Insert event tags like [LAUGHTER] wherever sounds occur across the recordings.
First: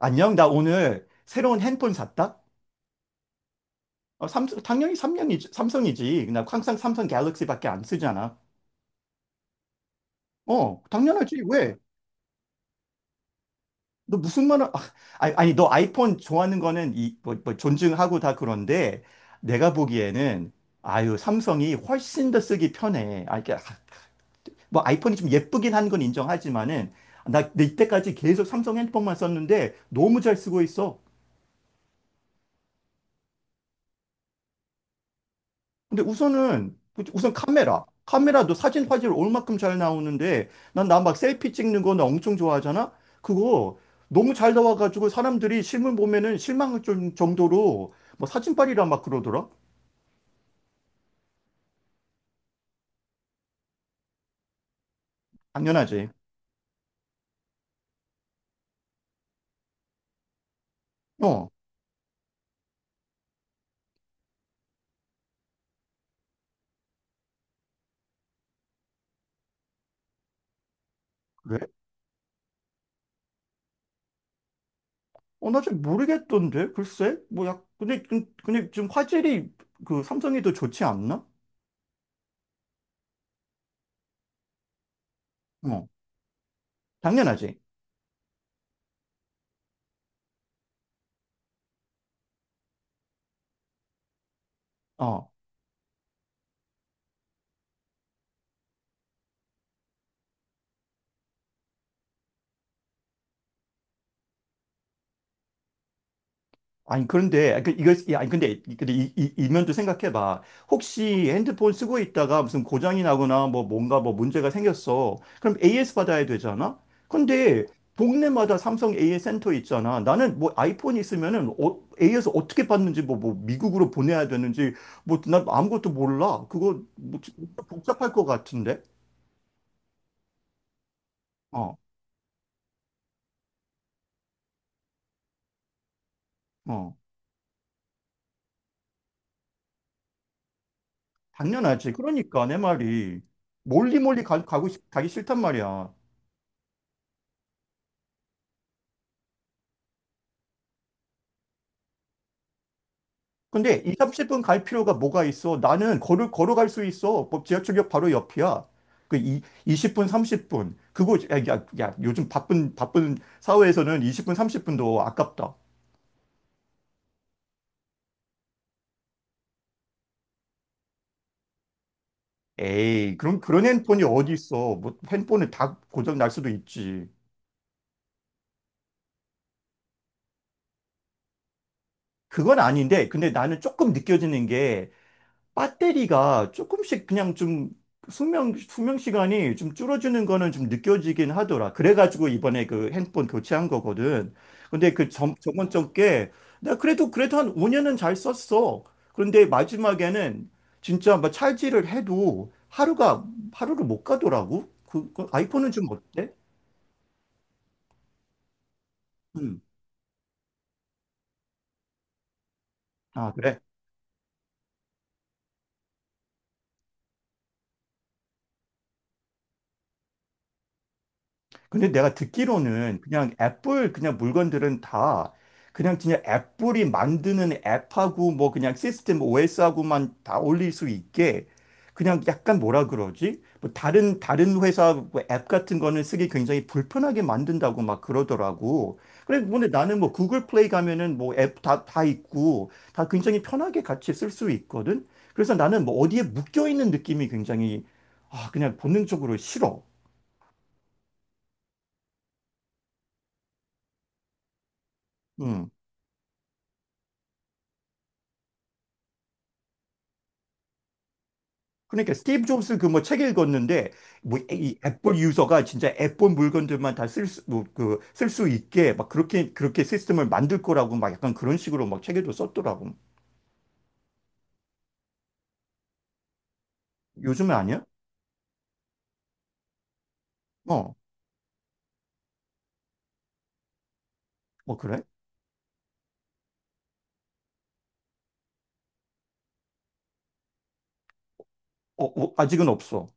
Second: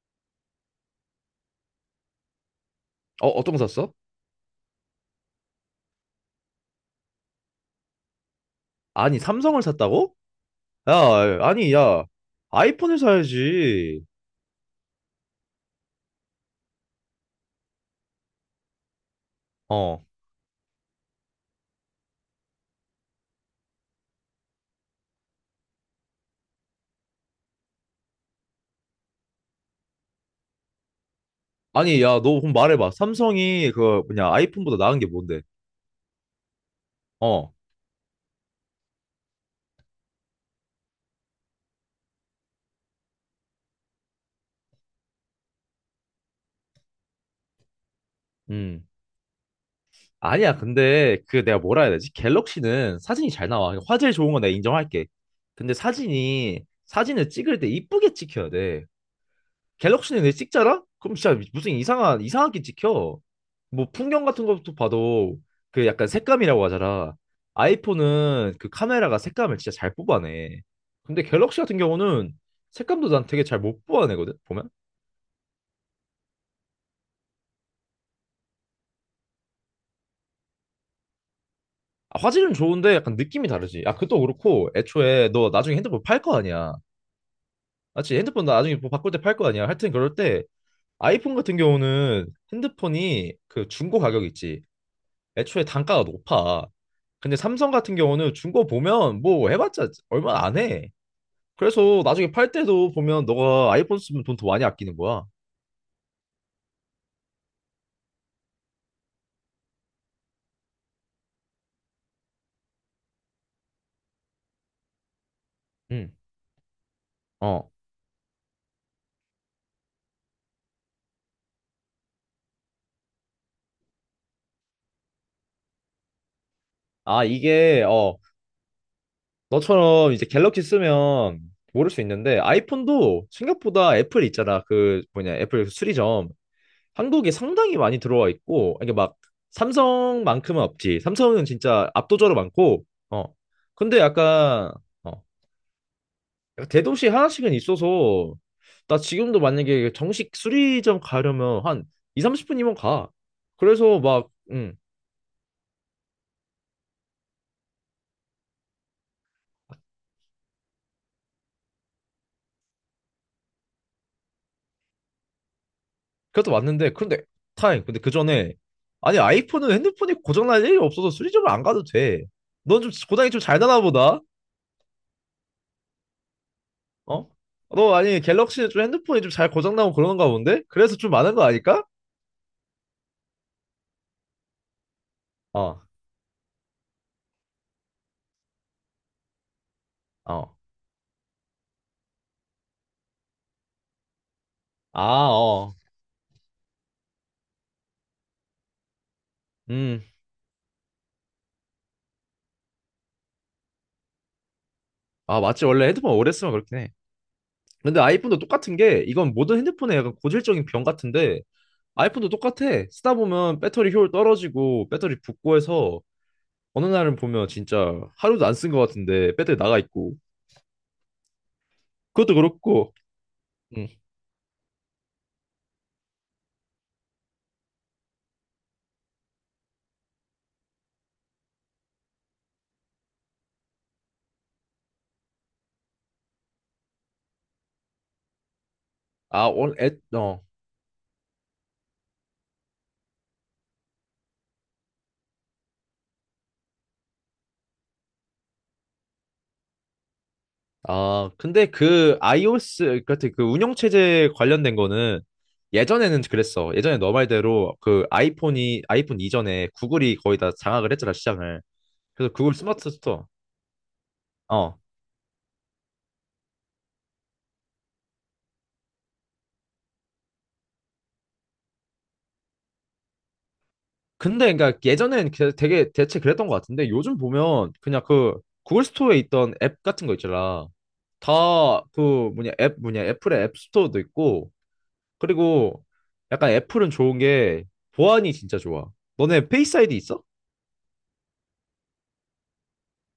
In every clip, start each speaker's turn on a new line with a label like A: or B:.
A: 안녕, 나 오늘 새로운 핸폰 샀다?
B: 어, 어떤 거 샀어?
A: 삼성, 당연히 삼성이지. 삼성이지. 나 항상 삼성 갤럭시밖에 안 쓰잖아.
B: 아니, 삼성을 샀다고?
A: 당연하지.
B: 야, 아니,
A: 왜?
B: 야, 아이폰을 사야지.
A: 너 무슨 말을, 아니, 아니, 너 아이폰 좋아하는 거는 뭐, 존중하고 다 그런데 내가
B: 어.
A: 보기에는 아유, 삼성이 훨씬 더 쓰기 편해. 뭐 아이폰이 좀 예쁘긴 한 건 인정하지만은 나 이때까지 계속 삼성 핸드폰만 썼는데 너무 잘 쓰고 있어.
B: 아니, 야, 너 그럼 말해봐. 삼성이 그 뭐냐, 아이폰보다 나은 게 뭔데?
A: 근데 우선은 우선
B: 어.
A: 카메라도 사진 화질 올만큼 잘 나오는데 난 나 막 셀피 찍는 거 나 엄청 좋아하잖아. 그거 너무 잘 나와가지고 사람들이 실물 보면은 정도로 뭐 사진빨이라
B: 음.
A: 막 그러더라.
B: 아니야, 근데 그 내가 뭐라 해야 되지? 갤럭시는 사진이 잘 나와. 화질 좋은 건 내가 인정할게. 근데
A: 당연하지.
B: 사진을 찍을 때 이쁘게 찍혀야 돼. 갤럭시는 내 찍자라? 그럼 진짜
A: 어,
B: 무슨 이상한 이상하게 찍혀. 뭐 풍경 같은 것도 봐도 그 약간 색감이라고 하잖아. 아이폰은 그 카메라가 색감을 진짜 잘 뽑아내. 근데 갤럭시
A: 그래.
B: 같은 경우는 색감도 난 되게 잘 못 뽑아내거든. 보면
A: 어, 나 잘 모르겠던데. 글쎄 뭐야, 근데 근데 지금 화질이 그 삼성이 더 좋지 않나?
B: 아, 화질은 좋은데 약간 느낌이 다르지. 아, 그것도 그렇고 애초에 너 나중에
A: 어,
B: 핸드폰 팔 거 아니야.
A: 당연하지.
B: 맞지? 핸드폰 나중에 뭐 바꿀 때 팔 거 아니야. 하여튼 그럴 때 아이폰 같은 경우는 핸드폰이 그 중고 가격 있지.
A: 어.
B: 애초에 단가가 높아. 근데 삼성 같은 경우는 중고 보면 뭐 해봤자 얼마 안 해. 그래서 나중에 팔 때도 보면 너가 아이폰 쓰면 돈 더 많이 아끼는 거야.
A: 아니 그런데 그 이거 아니 근데 이 면도 생각해봐. 혹시 핸드폰 쓰고 있다가 무슨 고장이 나거나 뭐 문제가 생겼어. 그럼 AS
B: 응.
A: 받아야 되잖아. 근데
B: 어.
A: 동네마다 삼성 AS 센터 있잖아. 나는 뭐 아이폰이 있으면은 AS 어떻게 받는지 뭐 미국으로 보내야 되는지 뭐난 아무것도 몰라. 그거 뭐
B: 아,
A: 진짜
B: 이게,
A: 복잡할
B: 어,
A: 것 같은데.
B: 너처럼 이제 갤럭시 쓰면
A: 어,
B: 모를 수 있는데 아이폰도 생각보다 애플 있잖아. 그 뭐냐, 애플 그 수리점.
A: 어,
B: 한국에 상당히 많이 들어와 있고, 이게 막 삼성만큼은 없지. 삼성은 진짜
A: 당연하지.
B: 압도적으로
A: 그러니까 내
B: 많고,
A: 말이
B: 어.
A: 멀리
B: 근데
A: 멀리
B: 약간,
A: 가기
B: 어,
A: 싫단 말이야.
B: 대도시 하나씩은 있어서 나 지금도 만약에 정식 수리점 가려면 한 2, 30분이면 가.
A: 근데 2,
B: 그래서 막
A: 30분 갈 필요가 뭐가 있어? 나는 걸어갈 수 있어. 뭐 지하철역 바로 옆이야. 그 이, 20분, 30분. 그거, 야, 요즘 바쁜 사회에서는 20분, 30분도 아깝다.
B: 그것도 맞는데 그런데 타임 근데 그 전에 아니 아이폰은 핸드폰이 고장날 일이 없어서 수리점을 안 가도 돼. 넌 좀
A: 에이,
B: 고장이 좀 잘
A: 그런
B: 나나
A: 핸폰이
B: 보다.
A: 어디 있어. 뭐 핸폰은 다 고장 날 수도 있지.
B: 어? 너 아니 갤럭시는 좀 핸드폰이 좀 잘 고장나고 그러는가 본데? 그래서 좀 많은 거 아닐까?
A: 그건 아닌데, 근데 나는 조금 느껴지는 게
B: 어,
A: 배터리가 조금씩 그냥 좀 수명 시간이 좀 줄어드는 거는
B: 어.
A: 좀 느껴지긴 하더라. 그래가지고 이번에 그 핸드폰 교체한 거거든. 근데 그
B: 아,
A: 전, 저번
B: 어.
A: 적게 나 그래도 한 5년은 잘 썼어. 그런데
B: 음.
A: 마지막에는 진짜 막 찰지를 해도 하루가 하루를 못 가더라고. 그
B: 아, 맞지.
A: 아이폰은
B: 원래
A: 좀
B: 핸드폰
A: 어때?
B: 오래 쓰면 그렇긴 해. 근데 아이폰도 똑같은 게 이건 모든
A: 음.
B: 핸드폰의 약간 고질적인 병 같은데 아이폰도 똑같아. 쓰다
A: 아, 그래?
B: 보면 배터리 효율 떨어지고 배터리 붓고 해서 어느 날은 보면 진짜 하루도 안 쓴 것 같은데 배터리 나가 있고
A: 근데 내가
B: 그것도 그렇고.
A: 듣기로는 그냥
B: 응.
A: 애플 그냥 물건들은 다 그냥 진짜 애플이 만드는 앱하고 뭐 그냥 시스템 OS하고만 다 올릴 수 있게 그냥 약간 뭐라 그러지? 뭐 다른 회사 뭐앱 같은 거는 쓰기 굉장히 불편하게 만든다고 막 그러더라고. 그래
B: 아,
A: 근데
B: 원, 애,
A: 나는 뭐
B: 어.
A: 구글 플레이 가면은 뭐 앱 다 있고 다 굉장히 편하게 같이 쓸 수 있거든. 그래서 나는 뭐 어디에 묶여 있는 느낌이 굉장히, 아 그냥 본능적으로 싫어.
B: 아, 근데 그 iOS 같은 그 운영 체제 관련된 거는
A: 응.
B: 예전에는 그랬어. 예전에 너 말대로 그 아이폰 이전에 구글이 거의 다 장악을 했잖아 시장을.
A: 그러니까
B: 그래서
A: 스티브
B: 구글
A: 잡스 그
B: 스마트
A: 뭐 책
B: 스토어.
A: 읽었는데 뭐 이
B: 어.
A: 애플 유저가 진짜 애플 물건들만 다 쓸 수 뭐 그 쓸 수 있게 막 그렇게 시스템을 만들 거라고 막 약간 그런 식으로 막 책에도 썼더라고.
B: 근데 그러니까 예전엔 되게 대체 그랬던 것 같은데 요즘
A: 요즘에
B: 보면
A: 아니야?
B: 그냥 그 구글 스토어에 있던 앱 같은 거 있잖아.
A: 어,
B: 다 그 뭐냐 앱 뭐냐 애플의 앱 스토어도 있고
A: 어 그래?
B: 그리고 약간 애플은 좋은 게 보안이 진짜 좋아. 너네 페이스 아이디 있어?
A: 아직은 없어.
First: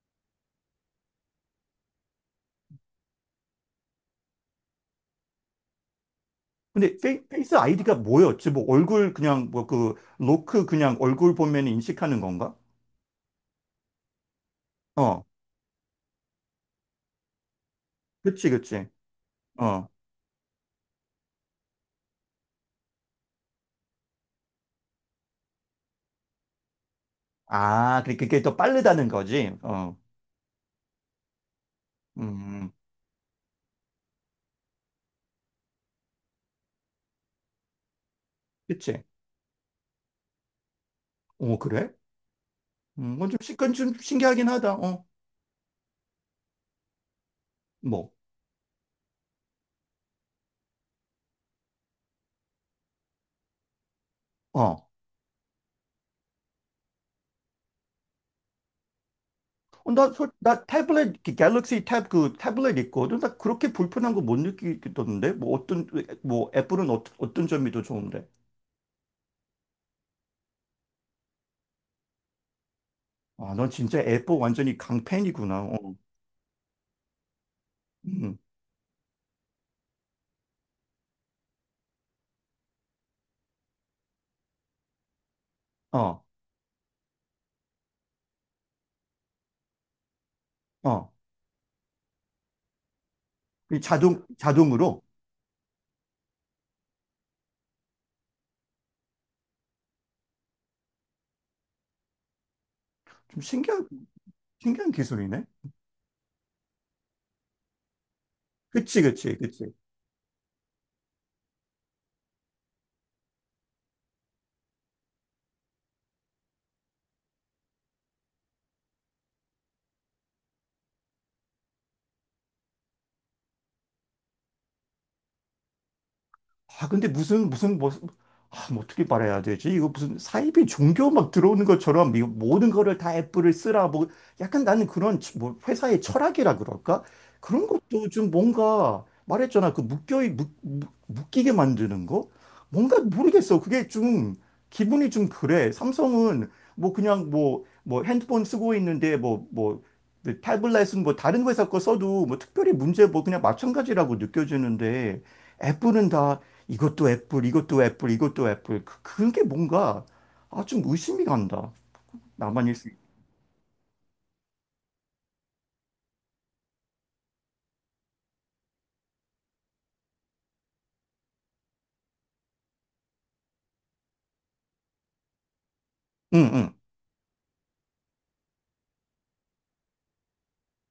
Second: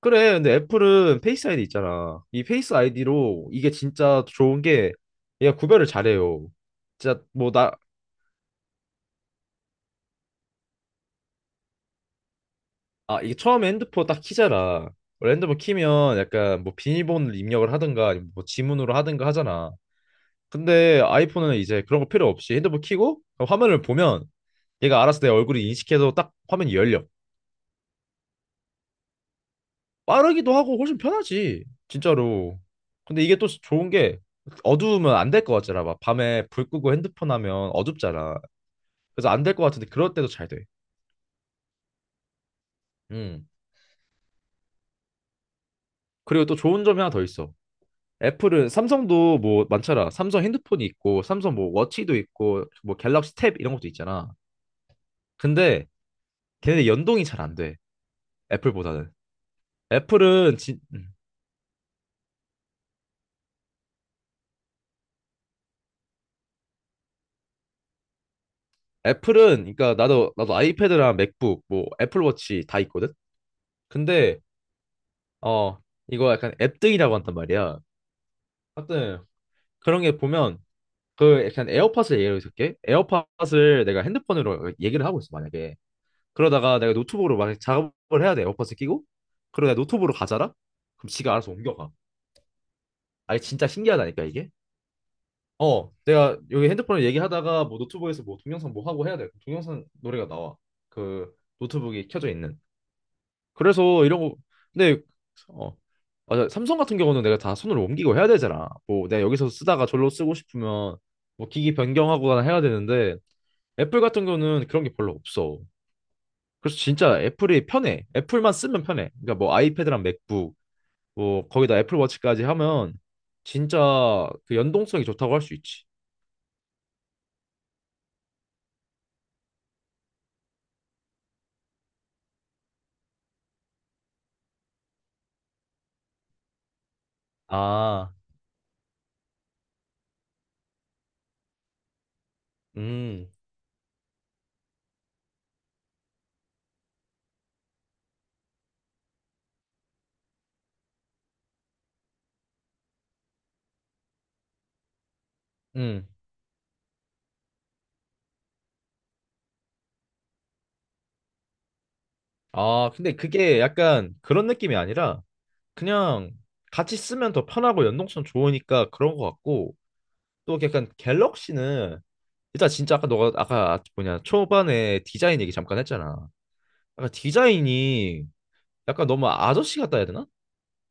B: 그래. 근데 애플은 페이스 아이디 있잖아. 이 페이스 아이디로 이게 진짜 좋은 게 얘가 구별을 잘해요.
A: 근데
B: 진짜
A: 페이스
B: 뭐나
A: 아이디가 뭐였지? 뭐 얼굴 그냥 뭐 그 로크 그냥 얼굴 보면 인식하는 건가?
B: 아, 이게 처음에 핸드폰 딱 키잖아.
A: 어,
B: 원래 핸드폰 키면 약간 뭐 비밀번호를 입력을 하든가 아니면 뭐
A: 그치.
B: 지문으로 하든가 하잖아.
A: 어,
B: 근데 아이폰은 이제 그런 거 필요 없이 핸드폰 키고 그럼 화면을 보면 얘가 알아서 내 얼굴을 인식해서 딱 화면이 열려.
A: 아 그게 더 빠르다는 거지. 어,
B: 빠르기도 하고 훨씬 편하지. 진짜로.
A: 음,
B: 근데 이게 또 좋은 게 어두우면 안 될 것 같잖아. 막 밤에 불 끄고 핸드폰 하면 어둡잖아.
A: 그치.
B: 그래서 안 될 것 같은데 그럴 때도 잘 돼.
A: 오 그래?
B: 음.
A: 그건 좀 신기하긴 하다. 어,
B: 그리고 또 좋은 점이 하나 더 있어.
A: 뭐,
B: 애플은 삼성도 뭐 많잖아. 삼성 핸드폰이 있고, 삼성 뭐 워치도 있고, 뭐 갤럭시 탭 이런 것도 있잖아.
A: 어.
B: 근데 걔네 연동이 잘 안 돼. 애플보다는.
A: 어,
B: 애플은
A: 나
B: 진 음.
A: 그 갤럭시 탭, 그 태블릿 있거든. 나 그렇게 불편한 거 못 느끼겠던데? 뭐, 어떤, 뭐, 애플은 어떤 점이 더 좋은데?
B: 애플은 그러니까 나도 아이패드랑 맥북 뭐 애플워치 다 있거든.
A: 아, 넌 진짜 애플
B: 근데
A: 완전히 강팬이구나.
B: 어
A: 어,
B: 이거 약간 앱등이라고 한단 말이야.
A: 음,
B: 하여튼 그런 게 보면 그 약간 에어팟을 예로 들게. 에어팟을 내가 핸드폰으로 얘기를 하고 있어 만약에.
A: 어,
B: 그러다가 내가 노트북으로 막 작업을 해야 돼. 에어팟을 끼고. 그러다 노트북으로 가잖아? 그럼
A: 어.
B: 지가 알아서 옮겨가. 아니, 진짜
A: 이
B: 신기하다니까, 이게.
A: 자동으로?
B: 어, 내가 여기 핸드폰을 얘기하다가 뭐 노트북에서 뭐 동영상 뭐 하고 해야 돼. 그럼 동영상 노래가 나와. 그 노트북이 켜져 있는.
A: 좀
B: 그래서 이런 거,
A: 신기한
B: 근데,
A: 기술이네?
B: 어, 맞아. 삼성 같은 경우는 내가 다 손으로 옮기고 해야 되잖아.
A: 그치,
B: 뭐 내가
A: 그치,
B: 여기서
A: 그치.
B: 쓰다가 절로 쓰고 싶으면 뭐 기기 변경하거나 해야 되는데 애플 같은 경우는 그런 게 별로 없어. 그래서 진짜 애플이 편해. 애플만 쓰면 편해. 그러니까 뭐 아이패드랑 맥북, 뭐 거기다 애플워치까지 하면 진짜 그 연동성이 좋다고 할 수 있지.
A: 아, 근데 아, 뭐 어떻게 말해야 되지? 이거 무슨 사이비 종교 막 들어오는 것처럼 이 모든 거를 다 애플을 쓰라. 뭐, 약간 나는 뭐, 회사의 철학이라 그럴까? 그런 것도
B: 아,
A: 좀 뭔가, 말했잖아. 그 묶이게 만드는 거? 뭔가
B: 음,
A: 모르겠어. 그게 좀, 기분이 좀 그래. 삼성은 뭐 그냥 뭐 핸드폰 쓰고 있는데 타블렛은 뭐 다른 회사 거 써도 뭐 특별히 문제 뭐 그냥 마찬가지라고 느껴지는데 애플은
B: 음.
A: 다 이것도 애플, 이것도 애플, 이것도 애플. 그게 뭔가, 아, 좀 의심이 간다. 나만일 수
B: 아,
A: 있...
B: 근데 그게 약간 그런 느낌이 아니라 그냥 같이 쓰면 더 편하고 연동성 좋으니까 그런 것 같고 또 약간 갤럭시는 일단 진짜 아까 너가 아까 뭐냐 초반에 디자인 얘기 잠깐 했잖아.
A: 응, 응,
B: 약간 디자인이 약간 너무 아저씨 같다 해야 되나?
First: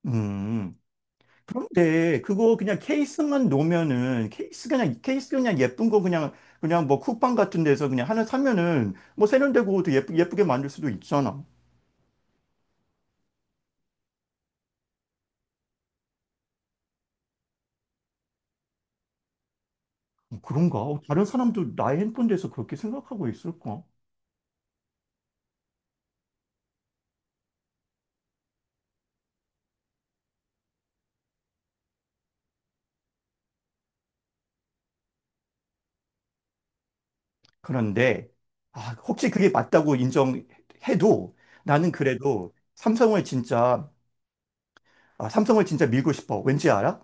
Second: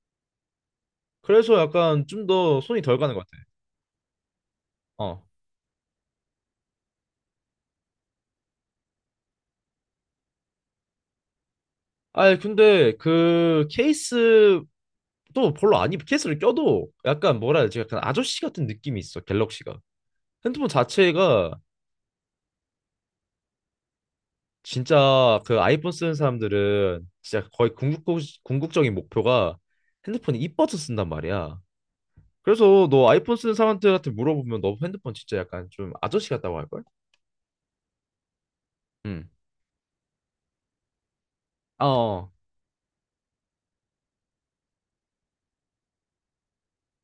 A: 음.
B: 그래서 약간
A: 그런데
B: 좀
A: 그거
B: 더
A: 그냥
B: 손이 덜 가는 것 같아.
A: 케이스만 놓으면은 케이스 그냥
B: 어.
A: 케이스 그냥 예쁜 거 그냥, 그냥 뭐 쿠팡 같은 데서 그냥 하나 사면은 뭐 세련되고 또 예쁘게 만들 수도 있잖아.
B: 아니, 근데 그 케이스도 별로 안 입, 케이스를 껴도 약간 뭐라 해야 되지? 약간 아저씨 같은 느낌이 있어, 갤럭시가.
A: 어,
B: 핸드폰
A: 그런가? 어, 다른
B: 자체가
A: 사람도 나의 핸폰 대해서 그렇게 생각하고 있을까?
B: 진짜 그 아이폰 쓰는 사람들은 진짜 거의 궁극적인 목표가 핸드폰이 이뻐서 쓴단 말이야. 그래서 너 아이폰 쓰는 사람들한테 물어보면 너 핸드폰 진짜 약간 좀 아저씨 같다고 할걸?
A: 그런데 아, 혹시
B: 응.
A: 그게 맞다고 인정해도
B: 아,
A: 나는
B: 어.
A: 그래도 삼성을 진짜, 아, 삼성을 진짜 밀고 싶어. 왠지 알아?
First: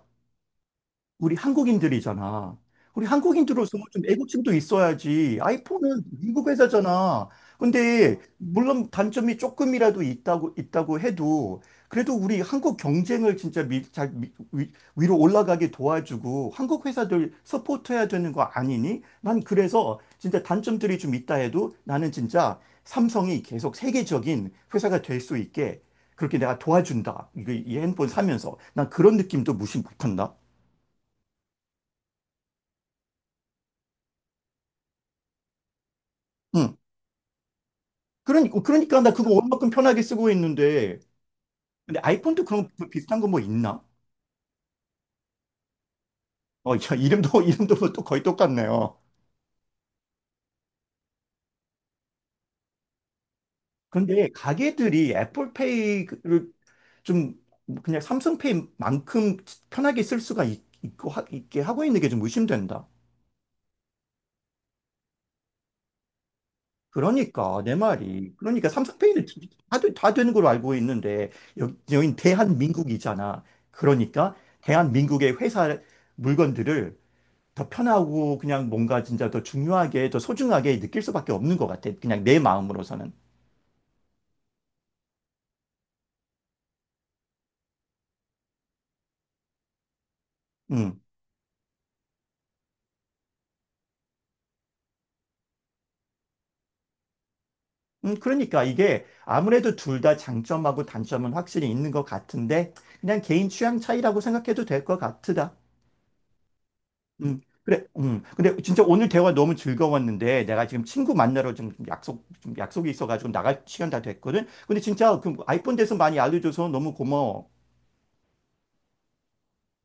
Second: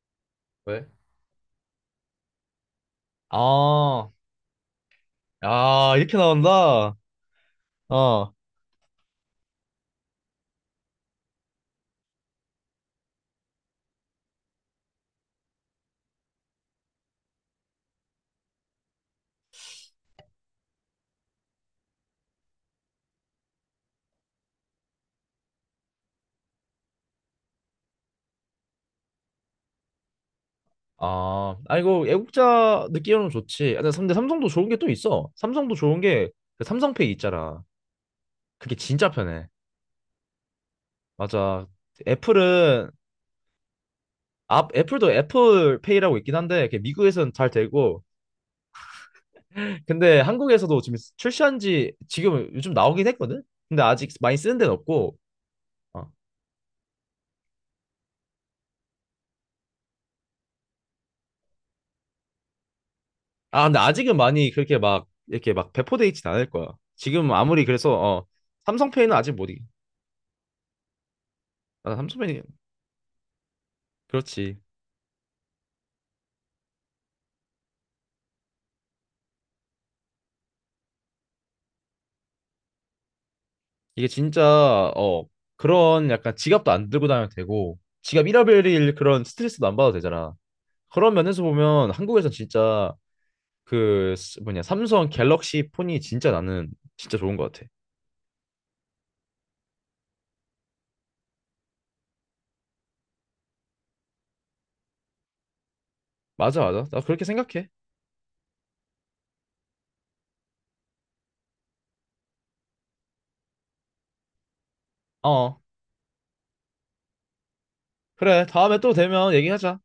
B: 왜?
A: 우리 한국인들이잖아. 우리 한국인들로서 좀
B: 아,
A: 애국심도 있어야지.
B: 아,
A: 아이폰은
B: 이렇게
A: 미국
B: 나온다.
A: 회사잖아. 근데
B: 어.
A: 물론 단점이 조금이라도 있다고 해도 그래도 우리 한국 경쟁을 진짜 미, 잘 미, 위, 위로 올라가게 도와주고 한국 회사들 서포트해야 되는 거 아니니? 난 그래서 진짜 단점들이 좀 있다 해도 나는 진짜 삼성이 계속 세계적인 회사가 될 수 있게 그렇게 내가 도와준다. 이거 이 핸폰 사면서 난 그런 느낌도 무시 못한다.
B: 아, 아 이거 애국자 느끼으면 좋지. 아, 근데 삼성도 좋은 게 또 있어. 삼성도 좋은 게 그
A: 응.
B: 삼성페이 있잖아. 그게
A: 그러니까
B: 진짜
A: 나 그거
B: 편해.
A: 얼마큼 편하게 쓰고 있는데.
B: 맞아.
A: 근데 아이폰도 그런 거
B: 애플은
A: 비슷한 거 뭐 있나?
B: 아, 애플도 애플페이라고 있긴 한데
A: 어,
B: 그게
A: 야, [LAUGHS]
B: 미국에서는 잘
A: 이름도 뭐또
B: 되고
A: 거의 똑같네요.
B: 근데 한국에서도 지금 출시한 지 지금 요즘 나오긴 했거든. 근데 아직
A: 근데
B: 많이 쓰는 데는
A: 가게들이
B: 없고. 어.
A: 애플페이를 좀 그냥 삼성페이만큼 편하게 쓸 수가 있, 고 하, 있게 하고 있는 게 좀 의심된다.
B: 아, 근데 아직은 많이 그렇게 막 이렇게 막 배포돼 있진 않을 거야. 지금
A: 그러니까
B: 아무리
A: 내
B: 그래서 어
A: 말이, 그러니까
B: 삼성페이는
A: 삼성페이는
B: 아직 못 이기.
A: 다 되는 걸로 알고 있는데
B: 아,
A: 여긴
B: 삼성페이
A: 대한민국이잖아. 그러니까
B: 그렇지.
A: 대한민국의 회사 물건들을 더 편하고 그냥 뭔가 진짜 더 중요하게, 더 소중하게 느낄 수밖에 없는 것 같아. 그냥 내 마음으로서는.
B: 이게 진짜 어 그런 약간 지갑도 안 들고 다녀도 되고 지갑 잃어버릴 그런 스트레스도 안 받아도 되잖아.
A: 음.
B: 그런 면에서 보면 한국에선 진짜 뭐냐 삼성 갤럭시 폰이 진짜 나는 진짜 좋은 것 같아.
A: 그러니까 이게 아무래도 둘 다 장점하고 단점은 확실히 있는 것 같은데, 그냥 개인 취향 차이라고 생각해도 될 것 같다.
B: 맞아, 맞아. 나 그렇게 생각해.
A: 그래. 음. 근데 진짜 오늘 대화 너무 즐거웠는데, 내가 지금 친구 만나러 좀 좀 약속이 있어가지고 나갈 시간 다 됐거든? 근데 진짜 그
B: 어
A: 아이폰 대해서 많이 알려줘서 너무 고마워.
B: 그래, 다음에 또 되면 얘기하자.